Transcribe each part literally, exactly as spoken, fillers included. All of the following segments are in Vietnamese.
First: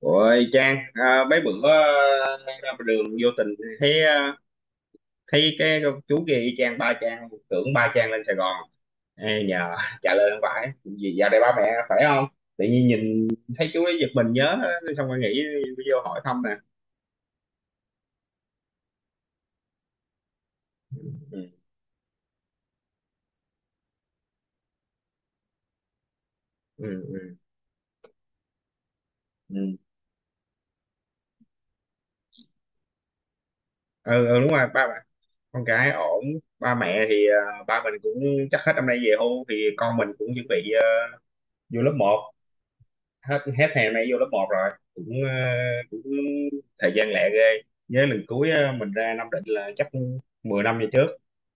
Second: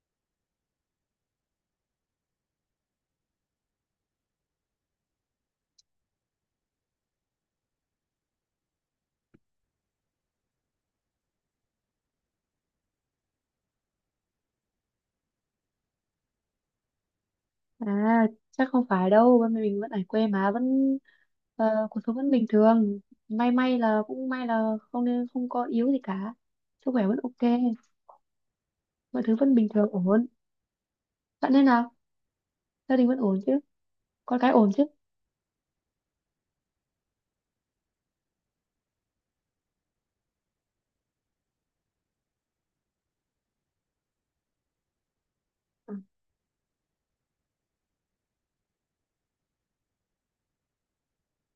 Ôi Trang, à, mấy bữa ờ, đang ra đường vô tình thấy ờ, thấy cái chú kia y chang ba Trang, tưởng ba Trang lên Sài Gòn. Ê, nhờ trả lời không phải, vì vào đây ba mẹ phải không? Tự nhiên nhìn thấy chú ấy giật mình nhớ xong rồi nghĩ vô hỏi thăm nè. À, chắc không phải đâu, bên mình vẫn ở quê mà vẫn Ừ, ờ, cuộc sống vẫn bình thường. May may là cũng may là không, nên không có yếu gì cả. ừ, Sức khỏe vẫn ừ, ok, mọi thứ vẫn bình ừ. thường ổn. Bạn thế nào? Gia đình vẫn ổn chứ? Ừ, ừ, Con đúng cái rồi, ổn chứ? ba mẹ con cái ổn, ba mẹ thì ờ, ba mình cũng chắc hết năm nay về hưu thì con mình cũng chuẩn bị ờ, vô lớp một. Hết hết hè nay vô lớp một rồi cũng ờ, Ừ. cũng thời gian lẹ ghê. Nhớ lần cuối ờ, mình ra Nam Định là chắc mười năm về trước,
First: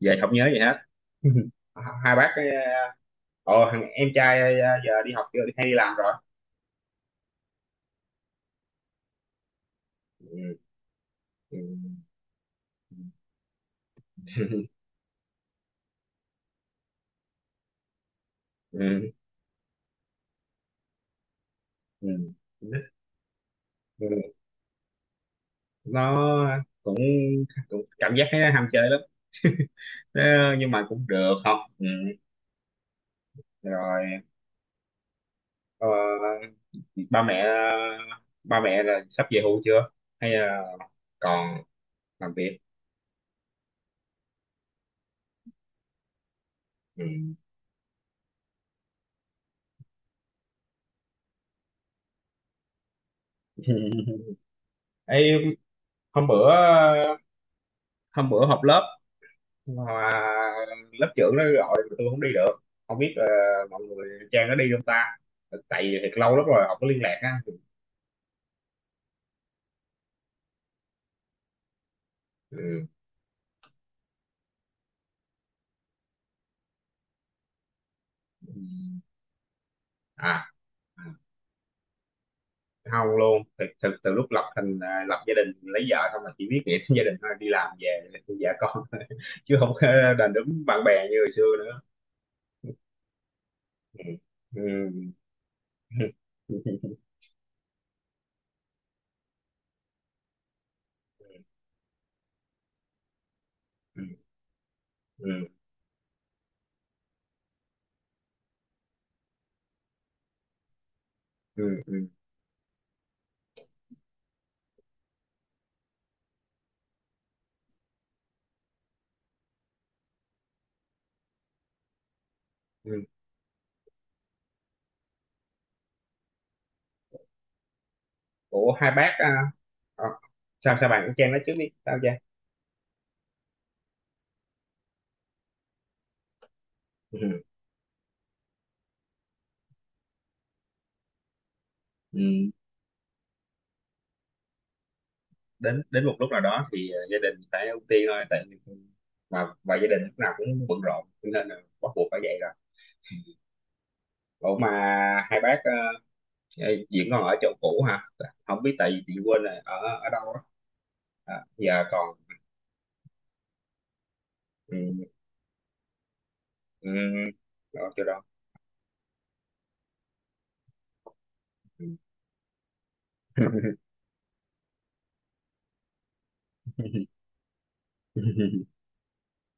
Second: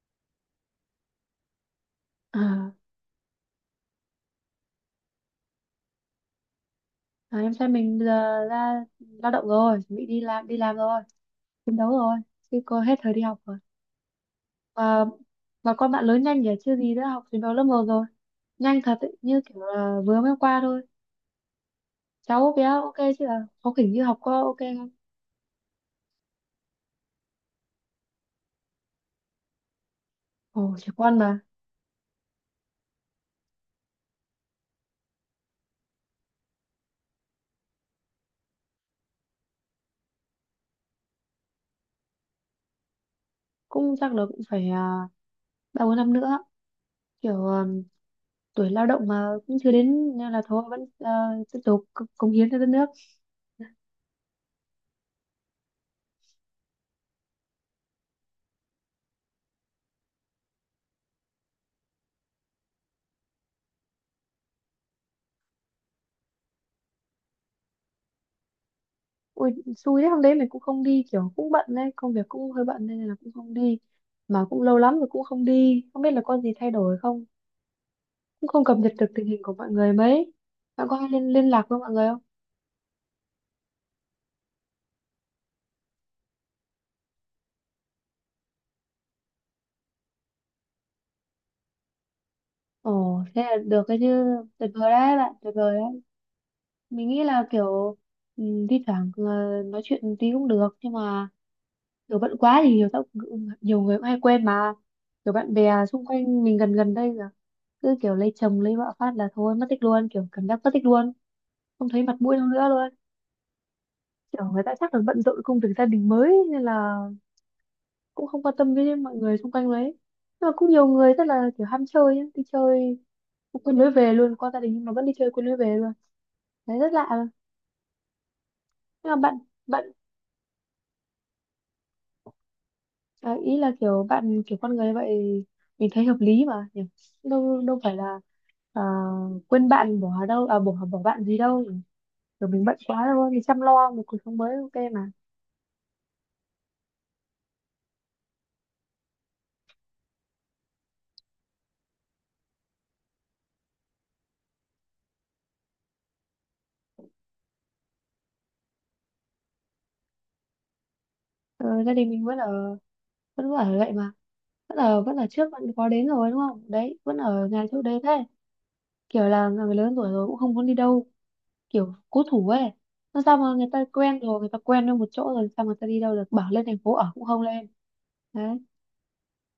về không nhớ gì hết. Hai bác ờ, À, ồ thằng em trai ờ, giờ đi học chưa hay đi làm rồi? à, em trai mình bây giờ ra lao động rồi, chuẩn bị đi làm Ừ. đi làm rồi, Ừ. chiến đấu rồi, chứ cô hết thời đi học rồi. Và và con bạn lớn nhanh nhỉ, chưa gì đã học chiến đấu lớp một rồi. Nhanh thật Ừ. ấy, như kiểu là vừa mới hôm qua thôi. Ừ. Cháu bé ok chứ, là có kiểu như Ừ. học có ok không? Nó cũng cảm giác nó ham chơi lắm. Ờ, nhưng Ồ, mà trẻ cũng con được mà. không ừ. Rồi ờ, ba mẹ ba mẹ là sắp về hưu chưa hay là còn làm việc? Cũng chắc là cũng phải à, ba bốn năm nữa, Ừ. kiểu à, tuổi lao động mà cũng chưa đến nên là thôi vẫn à, tiếp tục c- cống hiến cho đất nước. Ê, hôm bữa hôm bữa họp lớp mà lớp trưởng nó gọi mà tôi không đi được, không biết ờ, mọi người Trang nó đi không ta, tại vì thiệt lâu lắm rồi không có liên lạc á. Ui, xui đấy, hôm đấy mình cũng không đi, kiểu cũng bận đấy, công việc cũng hơi Ừ. bận nên là cũng không đi, mà cũng lâu lắm rồi cũng không đi, không biết là có gì thay đổi không, cũng không cập nhật được tình hình của mọi người mấy. À, Bạn có à, hay liên liên lạc với mọi người không? không luôn, thực thực từ lúc lập thành à, lập gia đình lấy vợ xong là chỉ biết nghĩ đến gia đình thôi, đi làm về vợ con chứ không có đàn đúm bạn bè như hồi xưa nữa. Ồ thế là được cái Ừ. chứ, tuyệt Ừ. vời đấy bạn, tuyệt vời đấy. Ừ. Ừ. Mình nghĩ là kiểu ừ, thi thoảng ờ, nói chuyện tí cũng được, nhưng mà kiểu bận quá thì nhiều tao cũng- nhiều người cũng hay quên mà. Kiểu Ừ. bạn bè xung quanh mình gần gần đây là cứ kiểu lấy chồng lấy vợ phát là thôi mất tích luôn, kiểu cảm giác mất tích luôn, Ừ. không thấy Ừ. mặt mũi đâu nữa luôn. Kiểu người ta chắc là bận rộn công việc gia đình mới nên là cũng không quan tâm với mọi người xung quanh đấy. Nhưng mà cũng nhiều người rất là kiểu ham chơi ấy, đi chơi Ừ. quên lối về luôn, qua gia đình nhưng mà vẫn đi chơi quên lối về luôn, đấy rất lạ. Ủa, hai Nhưng bác mà bạn à, bạn Ờ, sao sao bạn, cũng Trang nói trước đi, sao Trang? À, ý là kiểu bạn, kiểu con người vậy mình thấy hợp lý mà nhỉ? Ừ. Đâu đâu phải là à, quên bạn, bỏ đâu à, bỏ bỏ bạn gì đâu, Ừ. kiểu mình bận quá đâu, mình chăm lo một cuộc sống mới ok mà. Đến đến một lúc nào đó thì ờ, gia đình phải ưu tiên thôi, tại vì mà và gia đình lúc nào cũng bận rộn cho nên là bắt buộc phải vậy rồi. Ủa mà hai bác ờ, diễn còn ở chỗ cũ hả? Không biết tại vì chị quên là ở ở đâu á. À, Ờ, giờ gia còn đình mình vẫn ở, vẫn ở vậy mà, vẫn ở ừ, vẫn ở trước bạn có đến rồi đúng không, ừ, đấy vẫn ở nhà trước ở đấy chỗ đó. thế. Kiểu là người lớn tuổi rồi cũng không muốn đi đâu, Ừ. kiểu cố thủ ấy, nó sao mà người ta quen rồi, người ta quen ở một chỗ rồi sao mà người ta đi đâu được, bảo lên thành phố ở cũng không lên đấy.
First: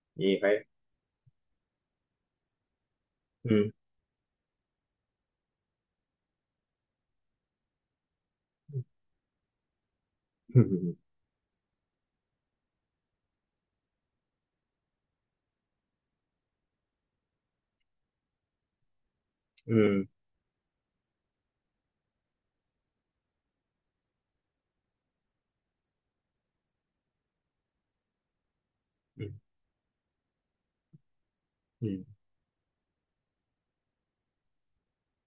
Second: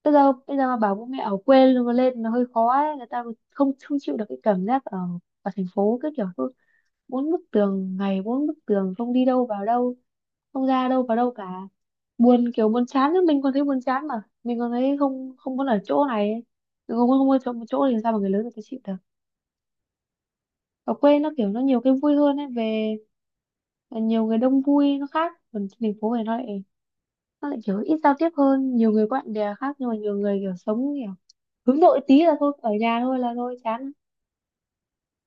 bây giờ Gì bây phải giờ mà bảo bố mẹ ở quê luôn lên nó hơi khó ấy, người ta ừ. không không chịu được cái cảm giác ở, ở thành phố cứ kiểu cứ bốn bức tường, ngày bốn bức tường không đi đâu vào đâu, không ra đâu vào đâu cả, buồn, kiểu buồn chán ấy. Mình còn thấy buồn chán mà, mình còn thấy không không muốn ở chỗ này ấy. Mình không muốn không muốn ở chỗ, một chỗ thì sao mà người lớn người ta chịu được. Ừ. Ở quê nó kiểu nó nhiều cái vui hơn ấy, về nhiều người đông vui nó khác, còn trên thành phố này nó lại, nó lại kiểu ít giao tiếp hơn, nhiều người bạn bè khác nhưng mà nhiều người kiểu sống kiểu hướng Ừ. nội tí là thôi ở nhà thôi, là thôi chán.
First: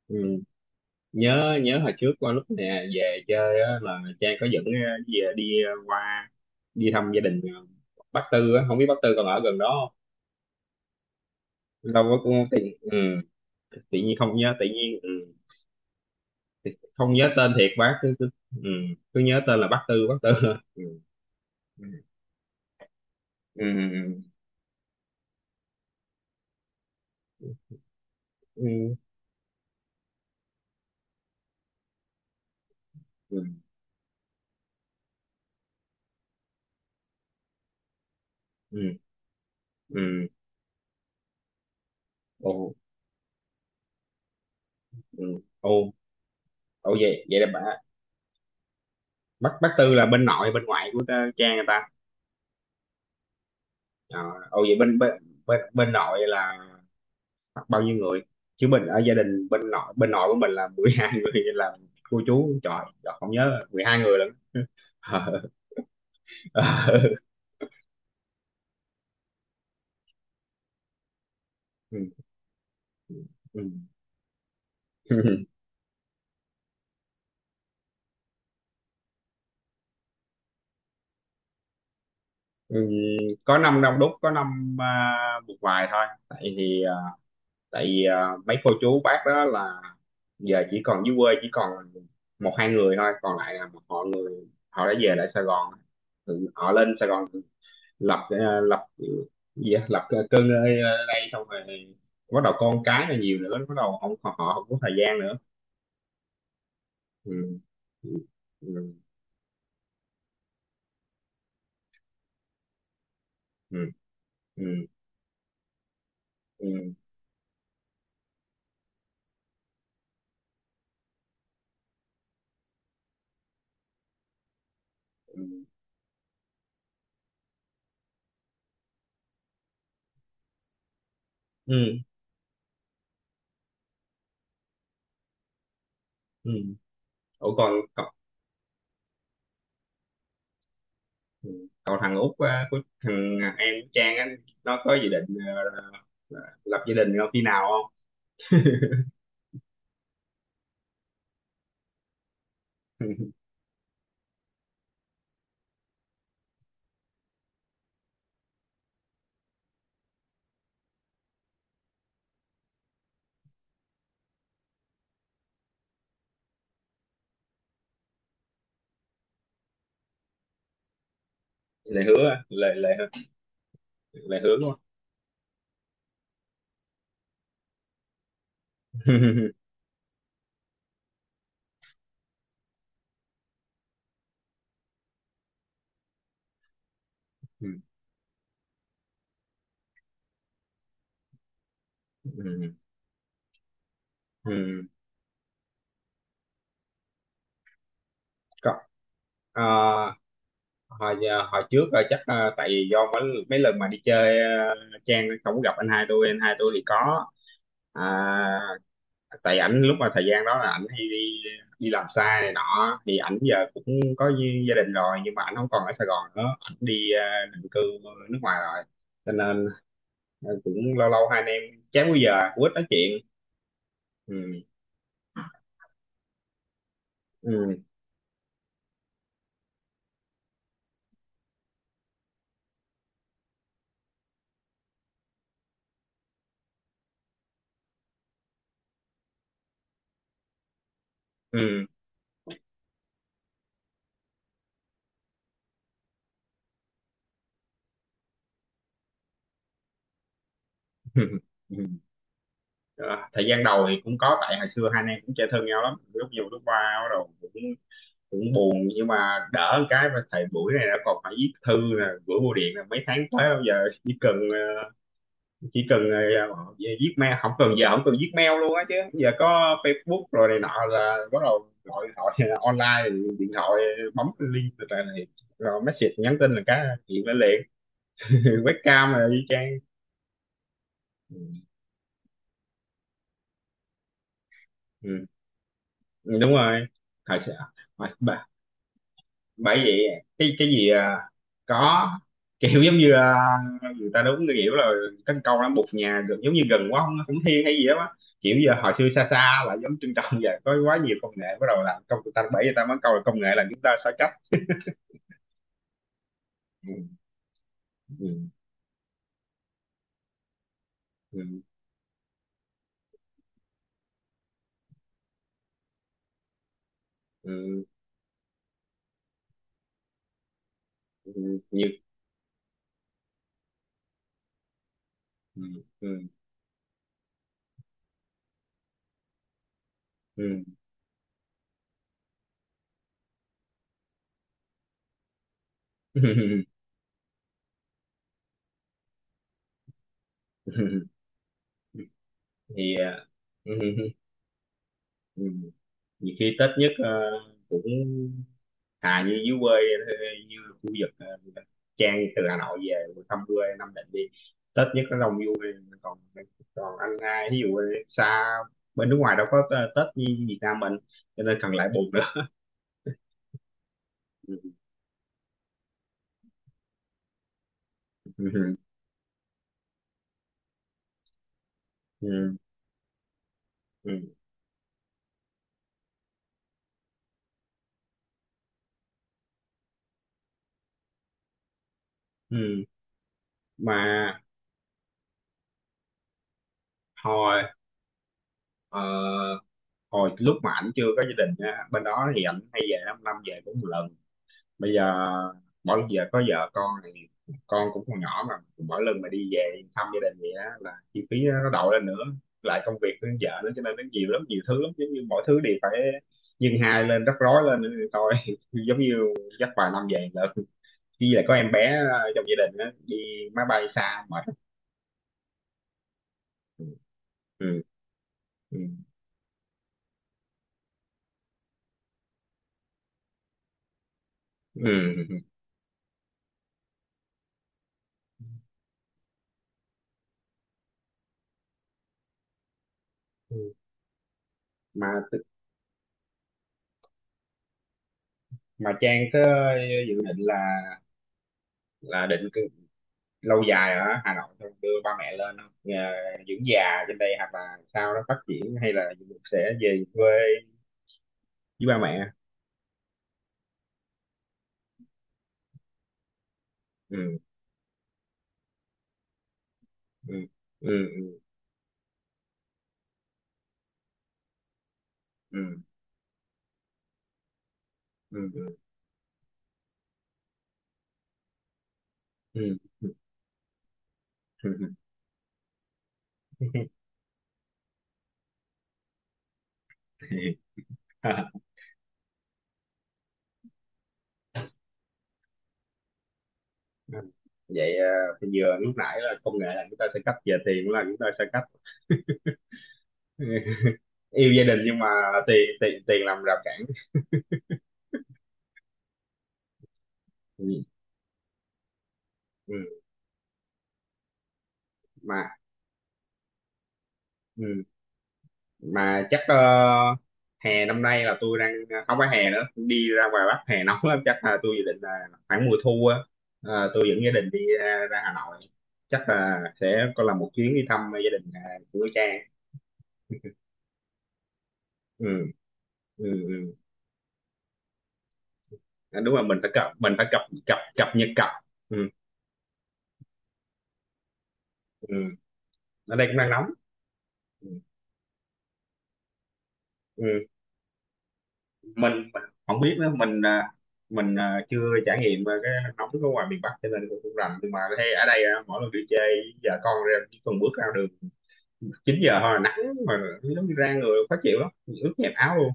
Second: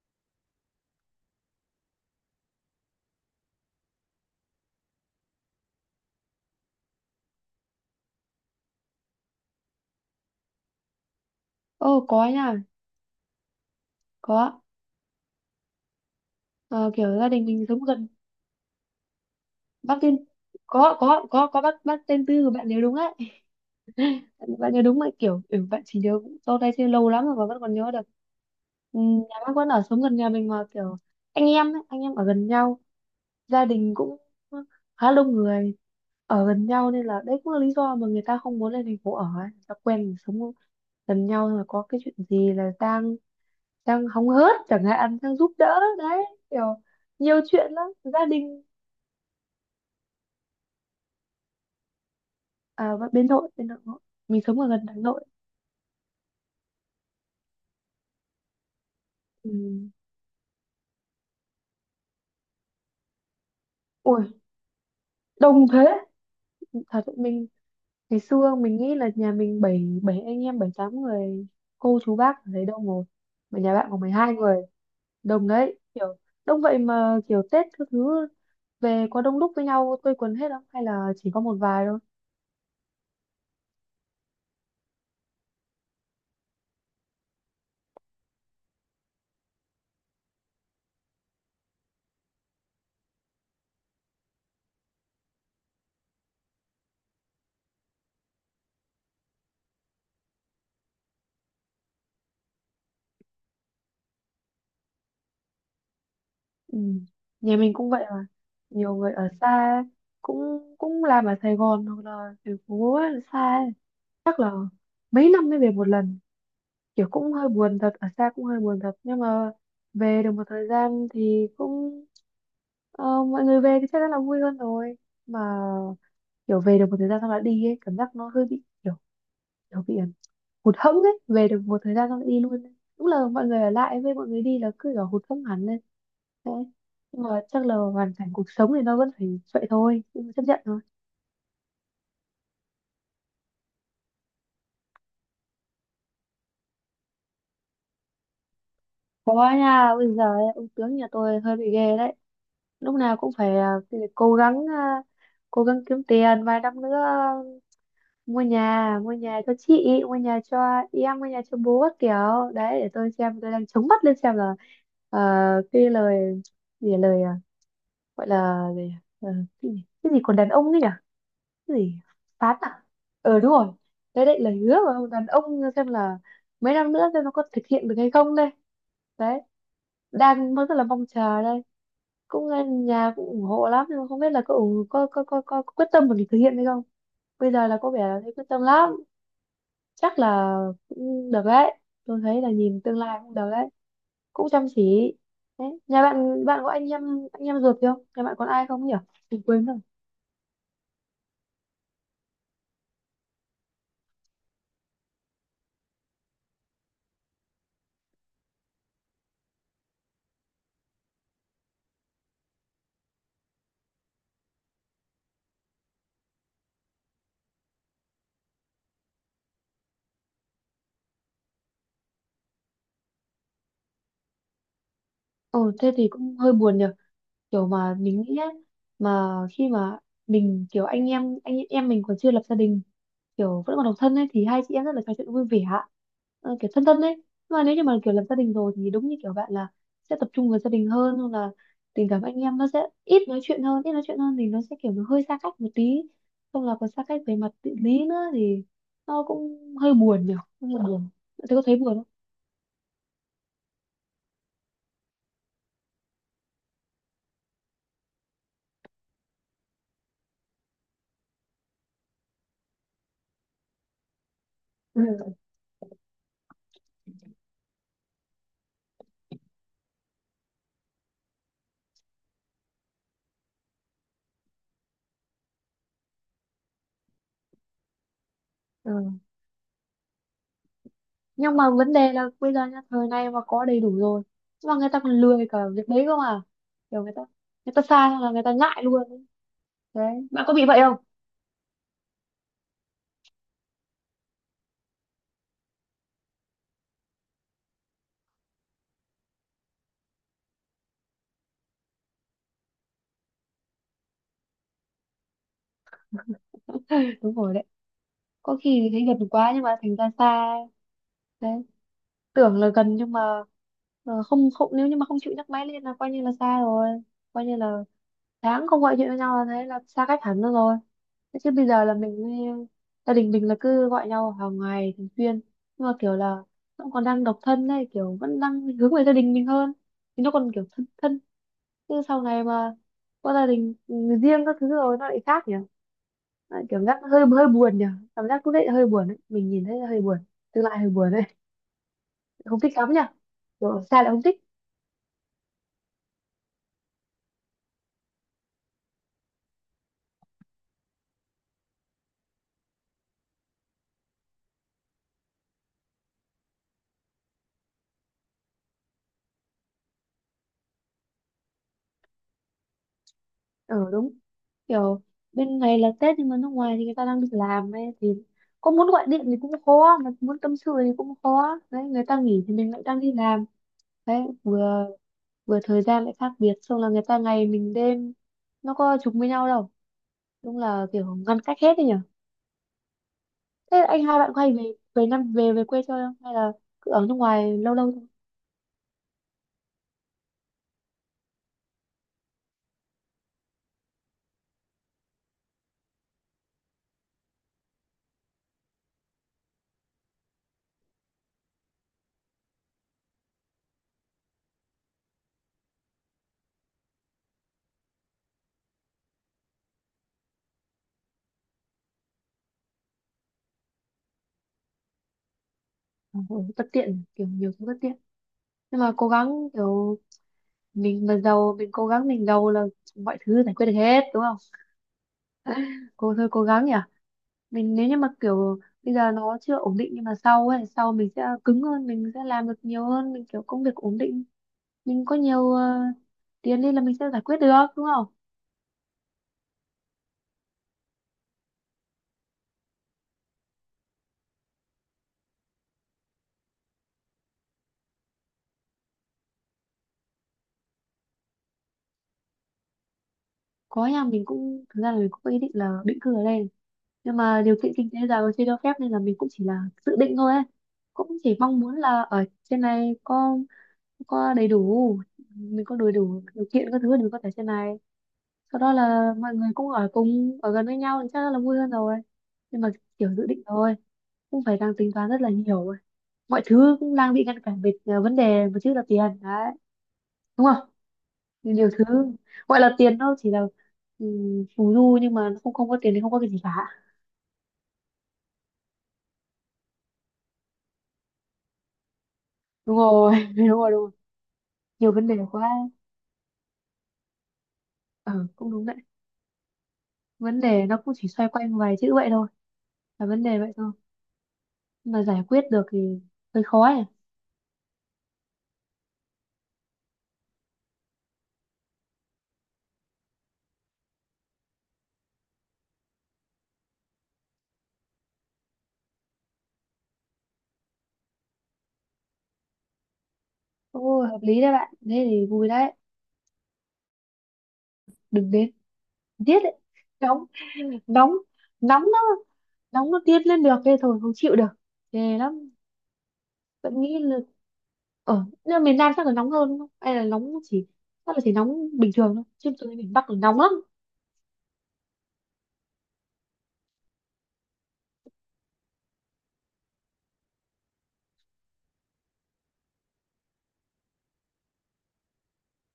Ừ. nhớ nhớ hồi trước, qua lúc nè về chơi á, là Trang có dẫn ờ, về đi ờ, qua đi thăm gia đình ờ, bác Tư á, không biết bác Tư còn ở gần đó không. Đâu Ô có, có cũng nha. tự, ừ, tự nhiên không Có. nhớ, tự nhiên ừ, tự- Ờ, không kiểu nhớ gia đình tên mình thiệt, sống bác gần, cứ cứ, ừ, cứ nhớ tên là bác bác Tư, bác tên Tư. Ừ, có có có có bác bác tên Tư, của bạn nhớ đúng đấy, ừ, ừ, bạn bạn nhớ đúng mà kiểu ừ, bạn chỉ nhớ sau đây chưa lâu lắm rồi mà vẫn còn nhớ được. ừ, Ừ, nhà bác vẫn ở, sống gần nhà mình mà kiểu anh em ấy, anh em ở gần nhau, ừ, ừ, gia đình cũng khá đông người ở gần nhau, nên là đấy cũng là lý do mà người ta không muốn ừ. lên thành phố ở ấy, người ta Ừ, quen ừ. sống gần nhau rồi, có cái chuyện Ồ gì là Giang, Giang hóng hớt chẳng hạn, ừ, Giang giúp đỡ ồ, đấy, kiểu ồ vậy vậy nhiều là bà chuyện lắm gia đình. bác bác Tư là bên nội, bên ngoại của ờ, Trang người ta? À, và bên nội bên nội nội. Ờ, Mình sống ồ ở vậy gần Hà bên bên Nội. bên bên nội là hoặc bao nhiêu người? Chứ mình ở gia đình Ừ. bên nội bên nội của mình là mười hai người nên là cô chú, trời, trời không nhớ mười hai người lận. Ui, Ờ, đông thế, Ờ. thật sự mình, ngày xưa mình nghĩ là nhà mình bảy bảy anh em, bảy tám người cô Ừ, chú bác ở đấy đông rồi, mà ừ. nhà bạn có mười hai người, Ừ, đông đấy kiểu, đông vậy mà kiểu Tết các thứ về có đông đúc với nhau quây quần hết không, hay là chỉ có một vài thôi. Ừ. Có năm đông đúc, có năm à, một vài thôi, tại thì à, tại vì à, mấy cô chú bác đó là giờ chỉ còn dưới quê, chỉ còn một hai người thôi, còn lại là một họ người họ đã về lại Sài Gòn. Tự- họ lên Sài Gòn lập ờ, lập gì á? Lập cơ- cơn ở đây xong rồi bắt đầu con cái là nhiều nữa, bắt đầu không họ, họ không có thời gian nữa. Ừ. Nhà Ừ. mình cũng vậy Ừ. mà, nhiều người ở xa ấy, cũng cũng làm ở Sài Gòn hoặc là thành phố ấy, xa ấy. Ừ. Chắc là Ừ. mấy năm mới về một lần, Ừ. kiểu cũng hơi buồn thật, ở xa cũng hơi buồn thật, nhưng mà về được một thời gian thì cũng ờ, mọi người về thì chắc chắn là vui hơn rồi, mà Ừ. Ừ. kiểu về được một thời gian xong lại đi ấy, cảm giác nó hơi bị kiểu, kiểu bị ờ, hụt hẫng ấy, về được một thời Ừ. gian xong lại đi luôn ấy. Đúng là mọi người ở lại với mọi người đi là cứ kiểu hụt hẫng hẳn lên Ừ. thế, nhưng mà Ủa chắc còn là cậu, hoàn cảnh cuộc sống thì nó vẫn phải vậy thôi, nhưng mà chấp nhận thôi. ừ, cậu thằng út á, của thằng em Trang á, nó có dự định ờ, ờ, lập gia đình không, khi nào không? Có nha, bây giờ ấy, ông tướng nhà tôi hơi bị ghê đấy, lúc nào cũng phải à, cố gắng à, cố gắng kiếm tiền vài năm nữa mua nhà, mua nhà cho chị, mua nhà cho em, mua nhà cho bố các kiểu, đấy để tôi xem, tôi đang chống mắt lên xem là ờ, cái lời gì là lời à, gọi là gì, ờ, cái gì cái gì còn đàn ông ấy nhỉ, cái gì Lời hứa á, phán lời à, lời ờ đúng rồi, đấy lời đấy hứa lời đúng hứa không? của đàn ông, xem là mấy năm nữa xem nó có thực hiện được hay không đây, đấy, đang rất là mong chờ đây. Cũng là nhà cũng ủng hộ lắm, nhưng mà không biết là có ủng có có có, có, quyết tâm mà mình thực hiện hay không. Bây Ừ. giờ là có vẻ là thấy quyết tâm lắm, chắc là cũng được đấy, tôi thấy là Ừ. nhìn tương lai cũng được đấy, cũng chăm Ừ. chỉ đấy. Nhà bạn bạn có anh em anh em ruột gì không, nhà bạn còn ai Cậu- không nhỉ, mình ờ, quên rồi. hồi giờ- hồi trước rồi chắc ờ, tại vì do mấy, mấy lần mà đi chơi ờ, Trang không có gặp anh hai tôi anh hai tôi thì có à, tại ảnh lúc mà thời gian đó là ảnh hay đi đi làm xa này nọ thì ảnh giờ cũng có gi- gia đình rồi, nhưng mà ảnh không còn ở Sài Gòn nữa, ảnh đi ờ, định cư nước ngoài rồi, cho nên ờ, cũng lâu lâu hai anh em chán, bây giờ cũng ít nói chuyện. Ừ. Ồ thế thì cũng hơi buồn nhỉ, kiểu Ừ. mà mình nghĩ á, mà khi mà mình kiểu anh em anh em mình còn chưa lập gia đình, kiểu vẫn còn độc thân ấy, thì hai chị em rất là trò chuyện vui vẻ ạ. Ờ, kiểu thân thân ấy, nhưng mà nếu như mà kiểu lập gia đình rồi thì đúng như kiểu bạn là sẽ tập trung vào gia đình hơn, hoặc là Ừ. tình cảm anh em nó sẽ ít nói chuyện hơn, ít nói chuyện hơn thì nó sẽ kiểu nó hơi xa cách một tí, không là còn xa cách về mặt địa lý nữa thì nó cũng hơi buồn nhỉ, hơi buồn. Bạn thấy, có thấy Ừ. buồn không? Ờ, thời gian đầu thì cũng có, tại hồi xưa hai anh em cũng chơi thân nhau lắm, lúc nhiều lúc qua bắt đầu cũng cũng buồn, nhưng mà đỡ một cái, mà thầy buổi này đã còn phải viết thư nè, gửi bưu điện là mấy tháng tới, bây giờ chỉ cần ờ, Ừ. chỉ cần ờ, viết mail, không cần, giờ không cần viết mail luôn á, chứ giờ có Facebook rồi này nọ là bắt đầu gọi gọi online, điện thoại, bấm link từ này này. Rồi message nhắn tin là cái chuyện lên liền. Ừ. Webcam rồi y chang. Ừ. Nhưng mà vấn đề là bây giờ nhá, thời nay mà có đầy đủ rồi nhưng mà người ta còn lười cả việc đấy cơ Ừ, mà, đúng rồi kiểu người ta, thời sự- người ta xa Mà- xong là người ta ngại luôn bởi vậy đấy, bạn cái có bị cái vậy gì không? à, có kiểu giống như à, người ta đúng cái kiểu là cái câu nó bụt nhà gần, giống như gần quá không cũng thiên hay gì đó á. Kiểu giờ hồi xưa xa xa là giống trân trọng vậy, có quá nhiều công nghệ bắt đầu làm công, người ta bảy người ta mới câu là công nghệ là chúng ta sao chấp. Ừ, Đúng rồi đấy, ừ, có khi thì thấy gần quá nhưng mà thành ra xa ừ, đấy, tưởng là gần nhưng mà ờ, không không nếu như mà không chịu nhấc máy lên là coi như là xa rồi, coi như là ừ, tháng không gọi điện với nhau là thấy là xa cách hẳn luôn rồi. ừ, Thế chứ bây giờ nhiều là mình với- gia đình mình là cứ gọi nhau hàng ngày thường xuyên, ừ, nhưng mà kiểu ừ, là nó còn đang độc thân đây, kiểu vẫn đang hướng về gia đình mình hơn thì nó còn ừ. kiểu thân thân, chứ sau này mà có gia đình riêng các thứ rồi nó lại khác nhỉ. Lại kiểu giác hơi hơi buồn nhỉ, cảm giác lúc đấy hơi buồn đấy, mình nhìn thấy hơi buồn, tương lai hơi buồn đấy, không thích lắm Thì nhỉ, à, kiểu xa lại không thích. nhiều khi Tết nhất à, cũng à như dưới quê, như khu vực ờ, Trang từ Hà Nội về thăm quê Nam Định, đi Tết nhất nó đông vui, còn còn anh hai ví dụ xa bên nước ngoài đâu có ờ, Tết như Việt Nam mình, cho nên cần lại buồn nữa. Ừ đúng, Ừ. kiểu bên này là Tết nhưng mà nước ngoài thì người ta đang đi làm ấy, thì có Ừ. muốn gọi điện thì cũng khó mà muốn tâm sự thì cũng khó đấy, người ta nghỉ thì Ừ. mình lại đang đi làm đấy, Ừ. vừa vừa thời gian lại khác biệt, xong là người ta ngày mình đêm, nó có trùng với nhau đâu, đúng là kiểu ngăn cách hết đấy nhở. Ừ. Thế Mà anh hai bạn có hay về, về năm về về quê chơi không, hay là cứ ở nước ngoài hồi lâu lâu thôi. ờ, hồi lúc mà ảnh chưa có gia đình á, bên đó thì ảnh hay về, năm năm về cũng một lần. Bây giờ mỗi giờ có vợ con thì con cũng còn nhỏ, mà mỗi lần mà đi về thăm gia đình vậy á là chi phí nó đậu lên nữa, lại công việc với vợ nữa, cho nên nó nhiều lắm, nhiều thứ lắm, giống như mỗi thứ đều phải nhân hai lên, rắc rối lên nữa thì thôi. Giống như dắt vài năm về là khi lại có em bé ờ, trong gia đình á, đi máy bay xa mệt. Ờ, ừ, bất Ừ. tiện kiểu nhiều thứ bất tiện, Ừ. nhưng mà cố gắng, kiểu mình mà giàu, mình cố gắng mình giàu là mọi thứ giải quyết được hết đúng không? Ừ. Cô thôi cố gắng nhỉ, mình nếu như mà kiểu bây giờ nó chưa ổn định nhưng mà sau ấy, sau mình sẽ cứng hơn, mình sẽ làm được nhiều hơn, mình kiểu Ừ. công việc ổn định, mình có mà nhiều ờ, tiền đi là mình sẽ giải quyết được đúng không? mà Trang có dự định là là định lâu dài ở Hà Nội xong đưa ba mẹ lên không? Nhà dưỡng già trên đây hoặc là sao nó phát triển, hay là sẽ về quê với ba mẹ? Có, nhà mình cũng thực ra là mình cũng có ý định là định cư ở đây, nhưng Ừ, mà điều kiện kinh tế giờ chưa cho phép nên là mình cũng chỉ là dự định thôi ừ, ấy, ừ, cũng chỉ mong muốn là ở trên này có có đầy đủ, ừ, mình có đầy đủ điều kiện các thứ để mình có thể trên này, sau đó ừ, là mọi người cũng ở cùng ở gần với nhau thì chắc là vui hơn rồi, nhưng mà ừ, kiểu dự định rồi cũng phải đang tính ừ, toán rất là nhiều rồi. Mọi thứ ừ. cũng đang bị ngăn cản về à, vấn đề một chữ là tiền đấy, đúng không? Thì nhiều thứ gọi là tiền nó chỉ là um, phù du, nhưng mà nó không không có tiền thì không có cái gì cả. Vậy ờ, thì vừa lúc nãy là công nghệ là chúng ta sẽ cấp, về tiền cũng là chúng ta sẽ cấp. Đúng rồi, đúng rồi đúng rồi, Yêu gia đình nhiều nhưng vấn mà đề quá. tiền, tiền tiền làm rào cản. Ờ cũng đúng đấy, vấn đề nó Ừ. cũng chỉ xoay quanh vài chữ vậy thôi, Ừ. là vấn đề vậy thôi, nhưng mà giải quyết Mà được thì hơi khó ấy. ừ. Mà chắc ờ, hè năm nay là tôi đang ờ, không phải hè nữa, đi ra ngoài Bắc hè nóng lắm, chắc là tôi dự định là khoảng mùa thu á, ờ, tôi dẫn gia đình đi ra, ra Hà Nội, chắc là sẽ có làm một chuyến đi thăm gia đình à, của cha. Ồ, hợp lý đấy bạn, thế Ừ, thì vui đấy. ừ, ừ. Đừng đến À, đúng điếc rồi, ấy, mình phải cập mình nóng, phải cập cập cập nóng, nhật cập nóng ừ, nó, nóng nó điên lên được thế thôi, không chịu được, ừ. ghê lắm. Ở đây cũng đang nóng. Vẫn nghĩ là Ừ. ở, nhưng mà miền Nam chắc là nóng hơn đúng không? Hay là nóng Ừ. chỉ, chắc là chỉ nóng bình mình thường thôi, mình chứ tôi thấy không miền biết Bắc nữa, là nóng mình lắm. à, mình à, chưa trải nghiệm à, cái nóng ở ngoài miền Bắc cho nên cũng không rành, nhưng mà thấy ở đây à, mỗi lần đi chơi vợ con ra chỉ cần bước ra đường chín giờ thôi là nắng, mà giống như ra người khó chịu lắm, ướt nhẹp áo luôn.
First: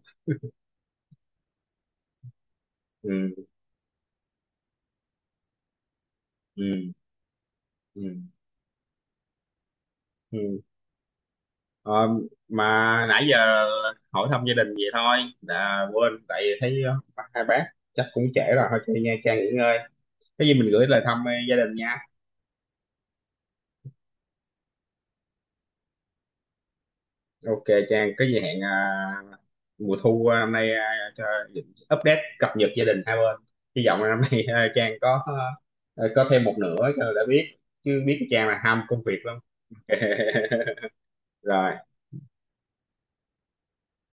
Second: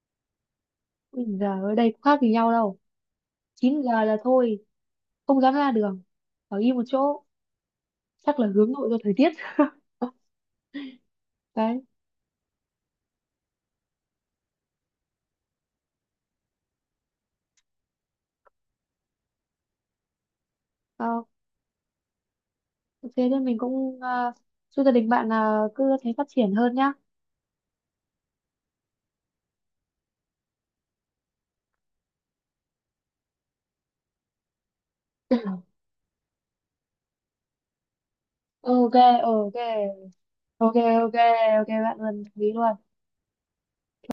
Ui giờ ở đây cũng khác gì nhau đâu, Ừ, chín giờ là thôi không dám ra đường, ở ừ, im một chỗ, ừ, chắc là hướng nội do thời tiết. ừ. Đấy, Ờ, mà nãy giờ hỏi thăm gia đình vậy thôi, đã quên tại vì thấy ờ, bác- hai bác chắc cũng trễ rồi, thôi chơi nha Trang, nghỉ ngơi. Cái gì mình gửi lời thăm ờ, ờ, gia đình nha. ok, thế nên mình cũng uh, chúc gia đình bạn là cứ thế phát triển hơn nhá. Ok Trang, cái gì hẹn ờ, mùa thu ờ, năm nay ờ, cho update, cập nhật gia đình hai bên, hy vọng là năm nay ờ, Trang có ờ, ờ, có thêm một nửa cho đã biết, chứ biết Trang là ham Ok, công việc lắm. ok, ok, ok, ok Rồi. bạn, luôn quý luôn.